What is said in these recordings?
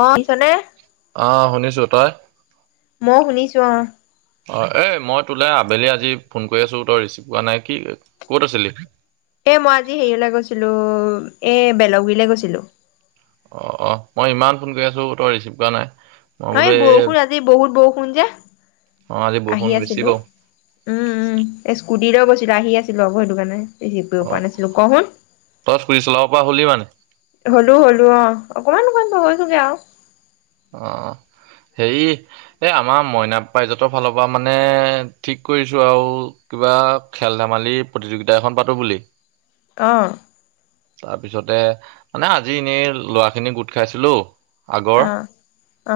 অ শুনিছনে অ শুনিছো তই মইও শুনিছো অঁ অ এই মই তোলে আবেলি আজি ফোন কৰি আছো তই ৰিচিভ কৰা নাই কি ক'ত আছিলি। এ মই আজি হেৰিলৈ গৈছিলো এ বেলগুৰিলে গৈছিলো অ অ মই ইমান ফোন কৰি আছো তই ৰিচিভ কৰা নাই মই অ বোলো এই বৰষুণ আজি বহুত বৰষুণ যে অ আজি বৰষুণ আহি বেছি আছিলো বাৰু উম উম এই স্কুটি ত বস্তু আছিল আহি আছিলো সেইটো কাৰণে প অ পোৱা নাছিলো ক শুন তই স্কুটি চলাব পৰা হ'লি মানে হলো হলো অ অকমান অকমান নৈছোগে আৰু অ হেৰি এই আমাৰ মইনা পাৰজাতৰ ফালৰ পৰা মানে ঠিক কৰিছো আৰু কিবা খেল ধেমালি প্ৰতিযোগিতা এখন পাতো বুলি অঁ তাৰ পিছতে মানে আজি এনেই লৰা খিনি গোট খাইছিলো আগৰ অ অ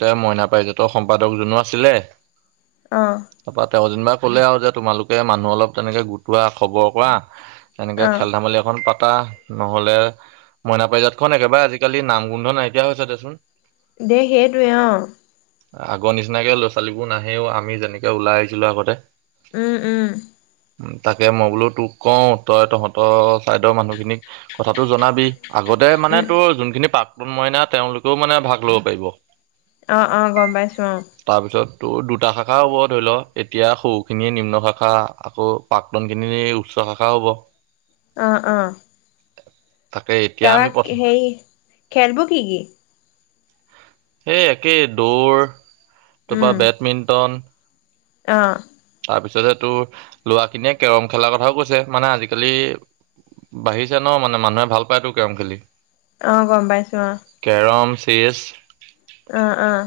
তে মইনা পাৰজাত সম্পাদক জনো আছিলে। অ ত পাতে অজন বা ক'লে আৰু যে তোমালোকে মানুহ অলপ তেনেকে গোটোৱা খবৰ কৰা এনেকে অ খেল ধেমালি এখন প আ নহলে মইনা পাৰজাত খন একেবাৰে আজিকালি নাম গোন্ধ নাইকিয়া হৈছে। চোন দে সেইটোৱে অ আগৰ নিচিনাকে ল'ৰা ছোৱালীবোৰ নাহেও, আমি যেনেকে ওলাই আহিছিলো আগতে। উম উম। তাকে মই বোলো তোক কওঁ, তই তহঁতৰ ছাইদৰ মানুহখিনিক কথাটো জনাবি। আগতে মানে উম তোৰ যোনখিনি পাক সোণ মইনা তেওঁলোক তো মানে ভাগ ল'ব পাৰিব। অ অ, গম পাইছোঁ অ। ত' দুটা শাখা হ'ব ধৰি লওক। এতিয়া সৰুখিনিয়ে নিম্ন শাখা আকৌ প্ৰাক্তন খিনিয়ে উচ্চ শাখা হ'ব। অ অ। তাকে এতিয়া তাপা আমি প্ৰথম সেই, খেলবোৰ কি কি? সেই একেই। দৌৰ, টোপা উম বেডমিন্টন, অ। তাৰপিছতে তোৰ, লৰাখিনিয়ে কেৰম খেলাৰ কথাও কৈছে। মানে আজিকালি বাঢ়িছে ন মানে মানুহে ভাল পায় ত কেৰম খেলি। অ, গম পাইছোঁ, অ। তেজ আহ আহ।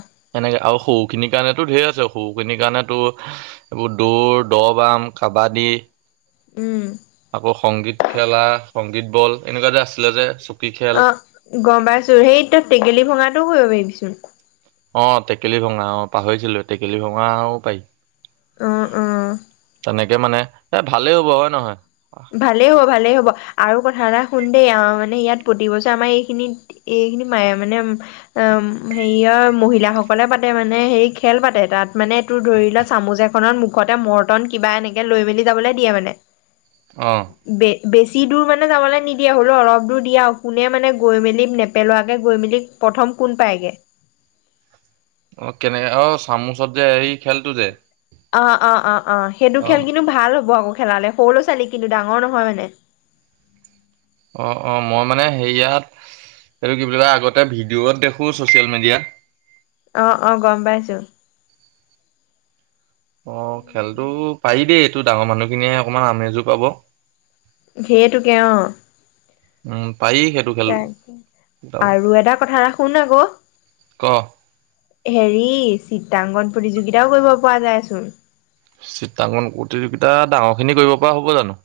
সৰু খিনিৰ কাৰণেতো ঢেৰ আছে, সৰুখিনিৰ কাৰণে তো এইবোৰ দৌৰ, দহ-বাম, কাবাডী, উম। আকৌ সংগীত খেলা সংগীত বল এনেকুৱা যে আছিলে যে, চ অ, গম পাইছোঁ। সেইটো টেঙেলী ভঙাটো কৰিব পাৰিবিচোন। অ, টেকেলি ভঙা অ, পাহৰিছিলোয়ে। টেকেলি ভঙাও পাৰি। অ অ। তেনেকে মানে, এ ভালেই হ'ব, হয় নহয়? ভালেই হ'ব ভালেই হ'ব, আৰু কথা এটা হুন দেই অ, মানে ইয়াত প্ৰতি বছৰে আমাৰ এইখিনি এইখিনি ম মানে হেৰিয়ৰ মহিলাাসকলে পাতে মানে, হেৰি খেল পাতে তাত মানে তোৰ ধৰি লোৱা চামুচ এখনত মুখতে মৰ্তন কিবা এনেকে লৈ মেলি যাবলৈ দিয়ে মানে। অ। বে বেছি দূৰ মানে যাবলে নিদিয়ে। হ'লো অলপ দূৰ দিয়ে আও কোনে মানে গৈ মেলি, নেপেলোৱাকে গৈ মেলি প্ৰথম কোন পায়গে। অ কেনেকে, অ চামুচত যে এই খেলটো যে। অ অ অ। অ, সেইটো অ খেল কিন্তু ভাল হ'ব আকৌ। খেলালে, সৰু ল'ৰা ছোৱালী কিন্তু, ডাঙৰ নহয় মানে। অ অ। মই মানে হেৰিয়াত, এইটো কি বুলি কয়, আগতে ভিডিঅ'ত দেখো ছচিয়েল মিডিয়াত। অ অ, গম পাইছোঁ। অ খেলতো, পাৰি দেই। এইটো ডাঙৰ মানুহখিনিয়ে অকমান আমেজো পাব। হেইটোকে অ, উম পাৰি সেইটো খেল তাকে, যাব আৰু এটা কথা ৰা- শুন আক। ক হেৰি চিত্ৰাংকণ প্ৰতিযোগিতাও কৰিব পৰা যায়চোন। চিত্ৰাংকন প্ৰতিযোগিতা ডাঙৰ খিনি কৰিব পৰা হ'ব জানো?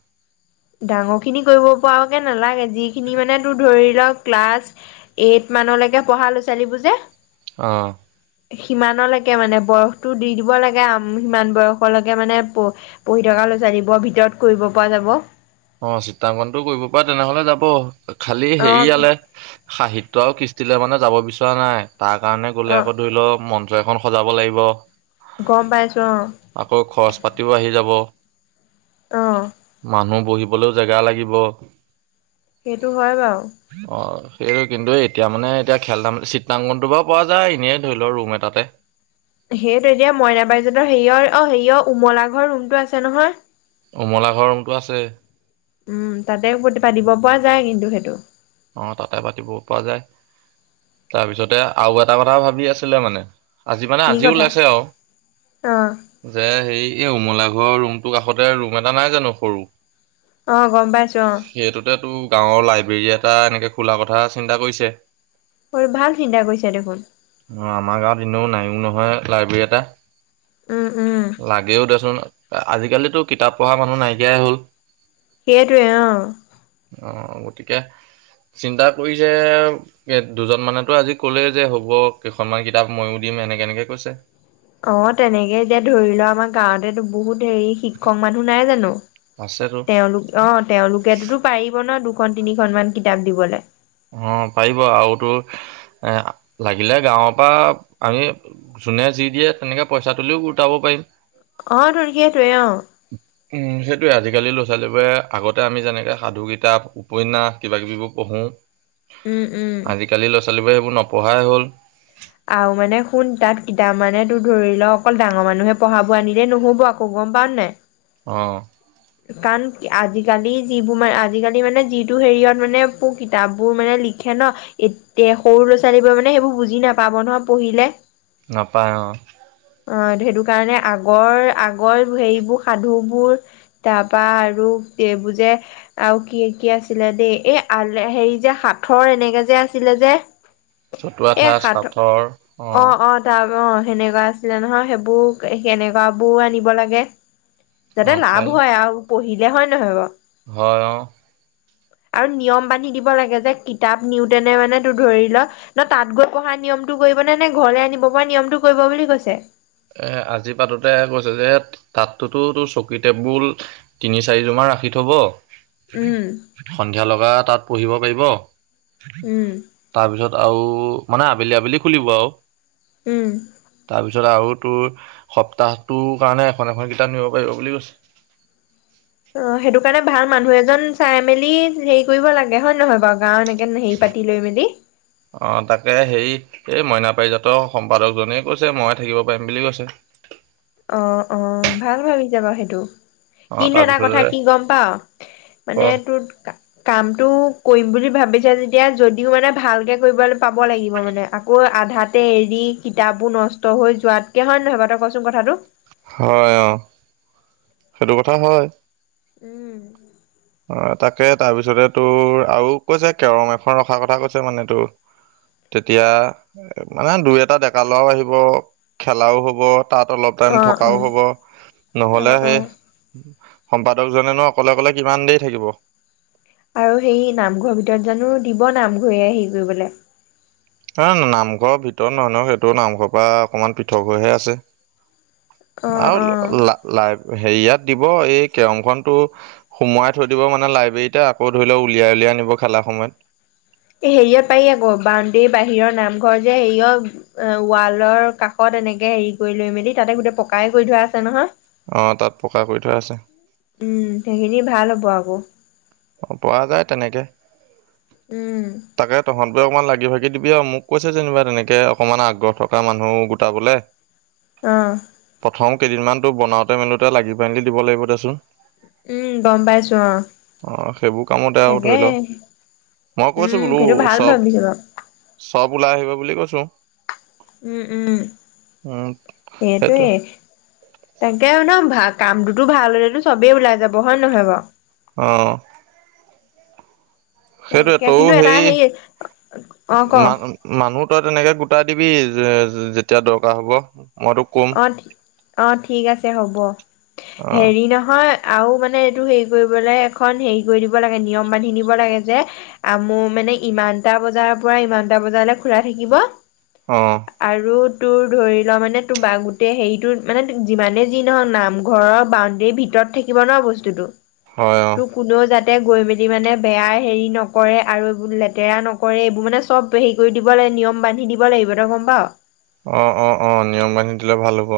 ডাঙৰ খিনি কৰিব পৰাকে নালাগে যিখিনি মানে তোৰ ধৰি ক্লাছ এইট মানলৈকে পঢ়া লৰা - ছোৱালীবোৰ যে অহ সিমানলৈকে মানে বয়সটো দি দিব লাগে আম সিমান বয়সলৈকে মানে প -পঢ়ি থকা লৰা- ছোৱালীবোৰৰ ভিতৰত কৰিব পৰা যাব। অহ, চিত্ৰাংকনটো কৰিব পায় তেনেহলে যাব। খালি অ হেৰিয়ালে সাহিত্য আৰু কৃষ্ঠিলে মানে যাব বিচৰা নাই। তাৰ কাৰণে গ'লে অ আকৌ ধৰি ল'মন এখন সজাব লাগিব। গম পাইছো অ আকৌ খৰচ- পাতিও আহি যাব। অহ বলেও জেগা লাগিব। সেইটো হয় বাৰু। সেই কিন্তু এতিয়া মানে এতিয়া খেল ধাম চিতাংকনটো বাৰু পোৱা যায় এনেইে ধৰি লও ৰুম এটাতে। সেইটো এতিয়া মইনা বাইদেওহতৰ হেৰিয়ৰ অ' হেৰিয়ৰ উমলা ঘৰ ৰুমটো আছে নহয়। উমলা ঘৰ ৰুমটো আছে উম, তাতে পাতিব পৰা যায় কিন্তু সেইটো। অ, তাতে পাতিব পৰা যায় তাৰপিছতে আৰু এটা কথা ভাবি আছিলে মানে আজি মানে কি আজিও কথা। ওলাইছে আও অ', যে, হেই এই উমলা ঘৰৰ ৰুমটো কাষতে ৰুম এটা নাই জানো সৰু? অ' গম পাইছো অ' সেইটোতে তো গাঁৱৰ লাইব্ৰেৰীয়াত টা এনেকে খোলা কথা চিন্তা কৰিছে। হয়, ভাল চিন্তা কৰিছে দেখোন। অ আমাৰ গাঁৱত এনেও নাইও নহয় লাইব্ৰেৰী এটা উম, উম। লাগেও দেচোন। আজিকালিতো কিতাপ- পঢ়া মানুহ নাইকিয়াই হল। সেইটোৱে অহ। অহ, গতিকে চিন্তা কৰিছে এ' দুজন মানেতো আজি কলে যে হ'ব কেইখনমান কিতাপ মইয়ো দিম এনেকে -এনেকে কৈছে। অহ, তেনেকে এতিয়া ধৰি ল ' আমাৰ গাঁৱতেতো বহুত হেৰি শিক্ষক মানুহ নাই জানো। আছেতো তেওঁলোক অ' তেওঁলোকেতোতো পাৰিব ন' দুখ দুখন, তিনিখন মান কিতাপ দিবলে। অহ, পাৰিব আৰুতো এ' লাগিলে গাঁৱৰ পৰা আমি যোনে যি দিয়ে তেনেকে পইচা তুলিও গোটাব পাৰিম। অ' তোৰ সেইটোৱে অহ। উম, সেইটোৱে আজিকালি ল'ৰা- ছোৱালীবোৰে আগতে আমি যেনেকে সাধু কিতাপ উপন্যাস কিবা -কিবি বোৰ পঢ়োঁ উম, উম। আজি কালি ল'ৰা - ছোৱালীবোৰে কোনো নপঢ়াই হ'ল আৰু মানে শুন তাত কিতাপ মানে তোৰ ধৰি ল অকল ডাঙৰ মানুহে পঢ়াবোৰ আনিলেই নহব আকৌ গম পাও ন নাই অঁ কাৰণ আজিকালি যিবোৰ মান আজিকালি মানে যিটো হেৰিয়ত মানে কিতাপবোৰ মানে লিখে ন এ সৰু ল'ৰা ছোৱালীবোৰে মানে সেইবোৰ বুজি নাপাব নহয় পঢ়িলে [unintelligible] নাপায় অ অ সেইটো কাৰণে আগৰ আগৰ হেইবোৰ সাধুবোৰ তাৰপা আৰু এইবোৰ যে আৰু কি কি আছিলে দেই এই আল হেৰি যে সাথৰ এনেকে যে আছিলে যে [unintelligible] [unintelligible] চতুৱা এই ঠাঁ সাঁথৰ চথৰ অ অ', [unintelligible] তাৰ অ সেনেকুৱা আছিলে নহয় সেইবোৰ কেনেকুৱাবোৰ আনিব লাগে অ যাতে লাভ পায় হয় পঢ়িলে হয় নহয় বাৰু হয় অ আৰু নিয়ম বান্ধি দিব লাগে যে কিতাপ নিওতেনে মানে তোৰ ধৰি ল ন তাত গৈ পঢ়া নিয়মটো কৰিব নে নে ঘৰলে আনিব পৰা নিয়মটো কৰিব বুলি কৈছে [unintelligible] এ আজি পাতোতে কৈছে যে তাতটো তোৰ চকী টেবুল তিনি চাৰিযোমান ৰাখি থব উম, সন্ধিয়া লগা তাত পঢ়িব পাৰিব উম, তাৰপিছত আৰু মানে আবেলি আবেলি খুলিব আৰু উম। তাৰপিছত আৰু ত সপ্তাহটোৰ কাৰণে এখন এখন কিতাপ নিব পাৰিব বুলি কৈছে অ সেইটো কাৰণে ভাল মানুহ এজন চাই মেলি হেৰি কৰিব লাগে হয় নহয় বাৰু গাও এনেকে হেৰি পাতি লৈ মেলি। অ তাকে হেৰিত এই মইনা পাৰিজাত সম্পাদকজনে কৈছে মই থাকিব পাৰিম বুলি কৈছে [unintelligible] অ অ ভাল ভাবি যাবা সেইটো অ কিন্তু এটা তাৰপিছতে কথা কি গম পাও অ মানে তোৰ কামটো কৰিম বুলি ভাবিছা যেতিয়া যদিও মানে ভালকে কৰিব পাব লাগিব মানে আকৌ আধাতে এৰি কিতাপো নষ্ট হৈ যোৱাতকে হয় নহয়ব তই কচোন কথাটো [unintelligible] হয় অ সেইটো কথা হয় উম অ তাকে তাৰপিছতে তোৰ আৰু কৈছে কেৰম এখন ৰখাৰ কথা কৈছে মানে তোৰ তেতিয়া মানে দুই এটা ডেকা লৰাও আহিব খেলাও হব [unintelligible] তাত অলপ টাইম অ অ থকাও হ'ব অ নহলে অ সেই সম্পাদকজনে ন অকলে অকলে কিমান দেৰি থাকিব আৰু সেই নামঘৰৰ ভিতৰত জানো দিব নামঘৰে হেৰি কৰিবলে এ নামঘৰৰ ভিতৰত নহয় ন সেইটো নামঘৰ পৰা অকমান পৃথক হৈহে আছে অ অ আৰু ল [unintelligible] হেৰিয়াত দিব এই কেৰং খনতটো সোমোৱাই থৈ দিব মানে লাইব্ৰেৰীতে আকৌ ধৰি লওক উলিয়াই উলিয়াই আনিব খেলা সময়ত [unintelligible] হেৰিয়ত পাৰি আকৌ বাউণ্ডেৰীৰ বাহিৰৰ নামঘৰ যে হেৰিয়ত ৱালৰ কাষত এনেকে হেৰি কৰি লৈ মেলি তাতে গোটেই পকাইে কৰি থোৱা আছে নহয় অঁ তাত পকা কৰি থোৱা আছে [unintelligible] উম সেইখিনি ভাল হ'ব আকৌ অ পোৱা যায় তেনেকে। উম। তই অকমান লাগি ভাগি দিবি আৰু মোক কৈছে যেনিবা তেনেকে অকমান আগ্ৰহ থকা মানুহ গোটাবলে অৱ। প্ৰথম কেইদিনমানতো বনাওঁতে মেলোতে লাগি পাইলি দিব লাগিব দেচোন। উম গম পাইছো অৱ। অ সেইবোৰ কামতে আৰু ধৰি লও, মই উম কৈছো বোলো সেইটো ভাল চব, ভাবিছো বাৰু চব ওলাই আহিব বুলি কৈছোঁ। ছো। উম উম, উম সেইটোৱে। তাকে আৰু ন ভা কামটোতো ভাল হলেতো চবেই ওলাই যাব হয় নে নহয় বাওঁ। অৱ। তাকে কিন্তু এটা সেই অ ক? মান মানুহ তই তেনেকে গোটাই দিবি যেতিয়া দৰকাৰ হ'ব। মই তুক কম। অৱ ঠিক আছে হ'ব। অ হেৰি নহয় আৰু মানে এইটো হেৰি কৰিবলৈ এখন হেৰি কৰি দিব লাগে নিয়ম বান্ধি দিব লাগে যে, আম মানে ইমানটা বজাৰ পৰা ইমানটা বজালৈ খোলা থাকিব। অ আৰু তোৰ ধৰি লোৱা মানে বা গোটেই হেৰিটো মানে যিমানে যি নহওক নামঘৰৰ বাউণ্ডেৰীৰ ভিতৰত থাকিব ন বস্তুটো। হয় অ তোৰ কোনেও জান তাতে গৈ মেলি মানে বেয়া হেৰি নকৰে আৰু এইবোৰ লেতেৰা নকৰে এইবোৰ মানে চব হেৰি কৰি দিব লাগে নিয়ম বান্ধি দিব লাগিব তই গম পাওঁ। অৱ অৱ অৱ নিয়ম বান্ধি দিলে ভাল হ'ব।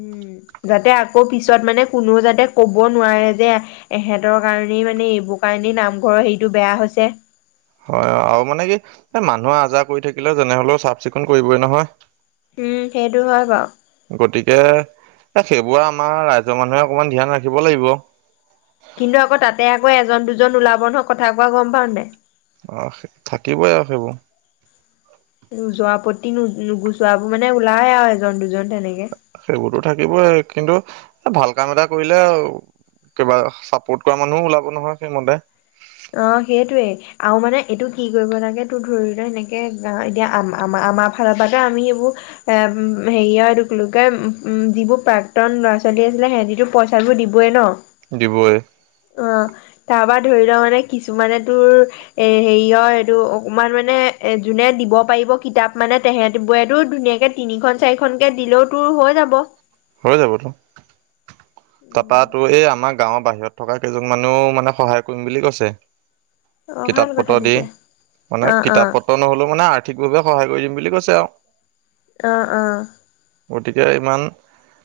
উম যাতে আকৌ পিছত মানে কোনো যাতে কব নোৱাৰে যে এহঁতৰ কাৰণেই মানে এইবোৰ কাৰণেই নামঘৰৰ হেৰিটো বেয়া হৈছে। হয় আৰু মানে কি এই মানুহে আজাৰ কৰি থাকিলে যেনেহলেও চাফ চিকুণ কৰিবই নহয়। উম সেইটো হয় বাওঁ। গতিকে এ সেইবোৰে আমাৰ ৰাইজৰ মানুহে অকমান ধ্যান ৰাখিব লাগিব। কিন্তু আকৌ তাতে আকৌ এজন দুজন ওলাব নহয় কথা কোৱা গম পাও নাই। অ থাকিবই আৰু সেইবোৰ। নো যোৱা প্ৰতি ন নুগুচোৱাবোৰ মানে ওলাই আৰু এজন দুজন তেনেকে সেইবোৰতো থাকিবই কিন্তু ভাল কাম এটা কৰিলে কিবা চাপৰ্ট কৰা মানুহো ওলাব নহয়, সেইমতে অ সেইটোৱেই আৰু মানে এইটো কি কৰিব লাগে তোৰ ধৰি ল সেনেকে এতিয়া আম আমাৰ ফালৰ পৰা আমি সেইবোৰ এ হেৰি হয় লোকে উন যিবোৰ প্ৰাক্তন ল'ৰা ছোৱালী আছিলে সিহঁতি পইচাবোৰ দিবই ন। অৱ। দিবই তাৰপৰা পৰা ধৰি লও মানে কিছুমানে তোৰ এ হেৰিয়ৰ এইটো অকমান মানে এ যোনে দিব পাৰিব কিতাপ মানে তেহেত বোৰেতো ধুনীয়াকে তিনিখন চাৰিখনকে দিলেও তোৰ হৈ যাব। হৈ যাবতো। তপাতো এই আমাক গাঁৱৰ বাহিৰত থকা কেইজন মানেও মানে সহায় কৰিম বুলি কৈছে। অ ভাল কিতাপ কথা পত্ৰ দি। তেতিয়া মানে অ অ কিতাপ পত্ৰ নহ'লেও মানে আৰ্থিকভাৱে সহায় কৰি দিম বুলি কৈছে। াতা [unintelligible] আহ অঁ। গতিকে ইমান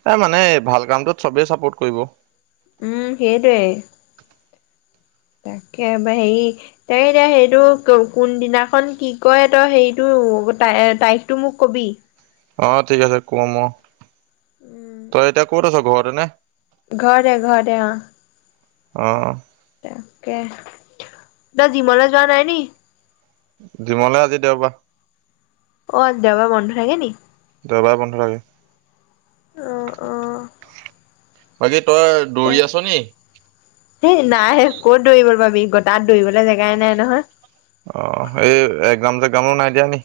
এ মানে ভাল কামটোত চবেই চাপোৰ্ট কৰিব। উম সেইটোৱে। তাকে বা হেৰি তাকে এতিয়া সেইটো কোনদিনাখন কি কয় তই সেইটো ত তাৰিখটো মোক কবি। অ ঠিক আছে কম অ। উম তই এতিয়া ক'ত আছ? ঘৰতে নে? ঘৰতে ঘৰতে অ। অহ। তাকে তই জিমলৈ যোৱা নাই নি? জিমলে আজি দেওবা। অ দেও বাৰ বন্ধ থাকে নি? দেও বাৰ বন্ধ অ', অ', থাকে। [unintelligible] দৌৰি আছ নি সেই নাই ক'ত দৌৰি আৰু। পাবি গ তাত দৌৰিবলে জেগাই নাই নহয়। অ এই এক নাম ত [unintelligible] নাই দিয়া নি?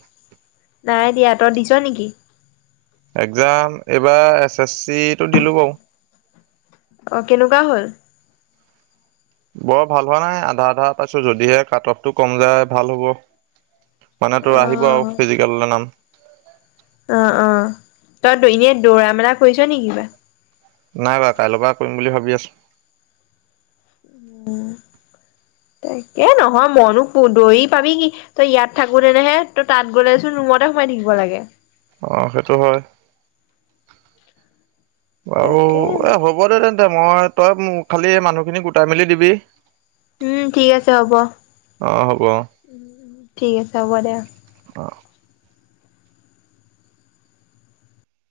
নাই দিয়া তই দিচ নেকি? এক্জাম এইবাৰ এছ এছ চিটো দিলো বাৰু। অ কেনেকুৱা হ'ল? বৰ ভাল হোৱা নাই আধা আধা পাইছো যদিহে কাট অফ টো কম যায় ভাল হ'ব। মানে তো আহিব আৰু অ', ফিজিকেললে নাম। অ অ তই এনেই দৌৰা মেলা কৰিছ নি কিবা? নাই বা কাইল পা কৰিম বুলি ভাবি আছো। উ তাকে নহয় মনো দৌৰি পাবি কি? তই ইয়াত থাকো তেনহে তই তাত গ'লেচোন ৰুমতে সোমাই থাকিব লাগে। আহ সেইটো হয়। অ তাকে এ হ'ব দে তেন্তে। মই তই খালি মানুহখিনি গোটাই মেলি দিবি। উম ঠিক আছে হ'ব উ অ', হ'ব অ'। ঠিক আছে হ'ব দে।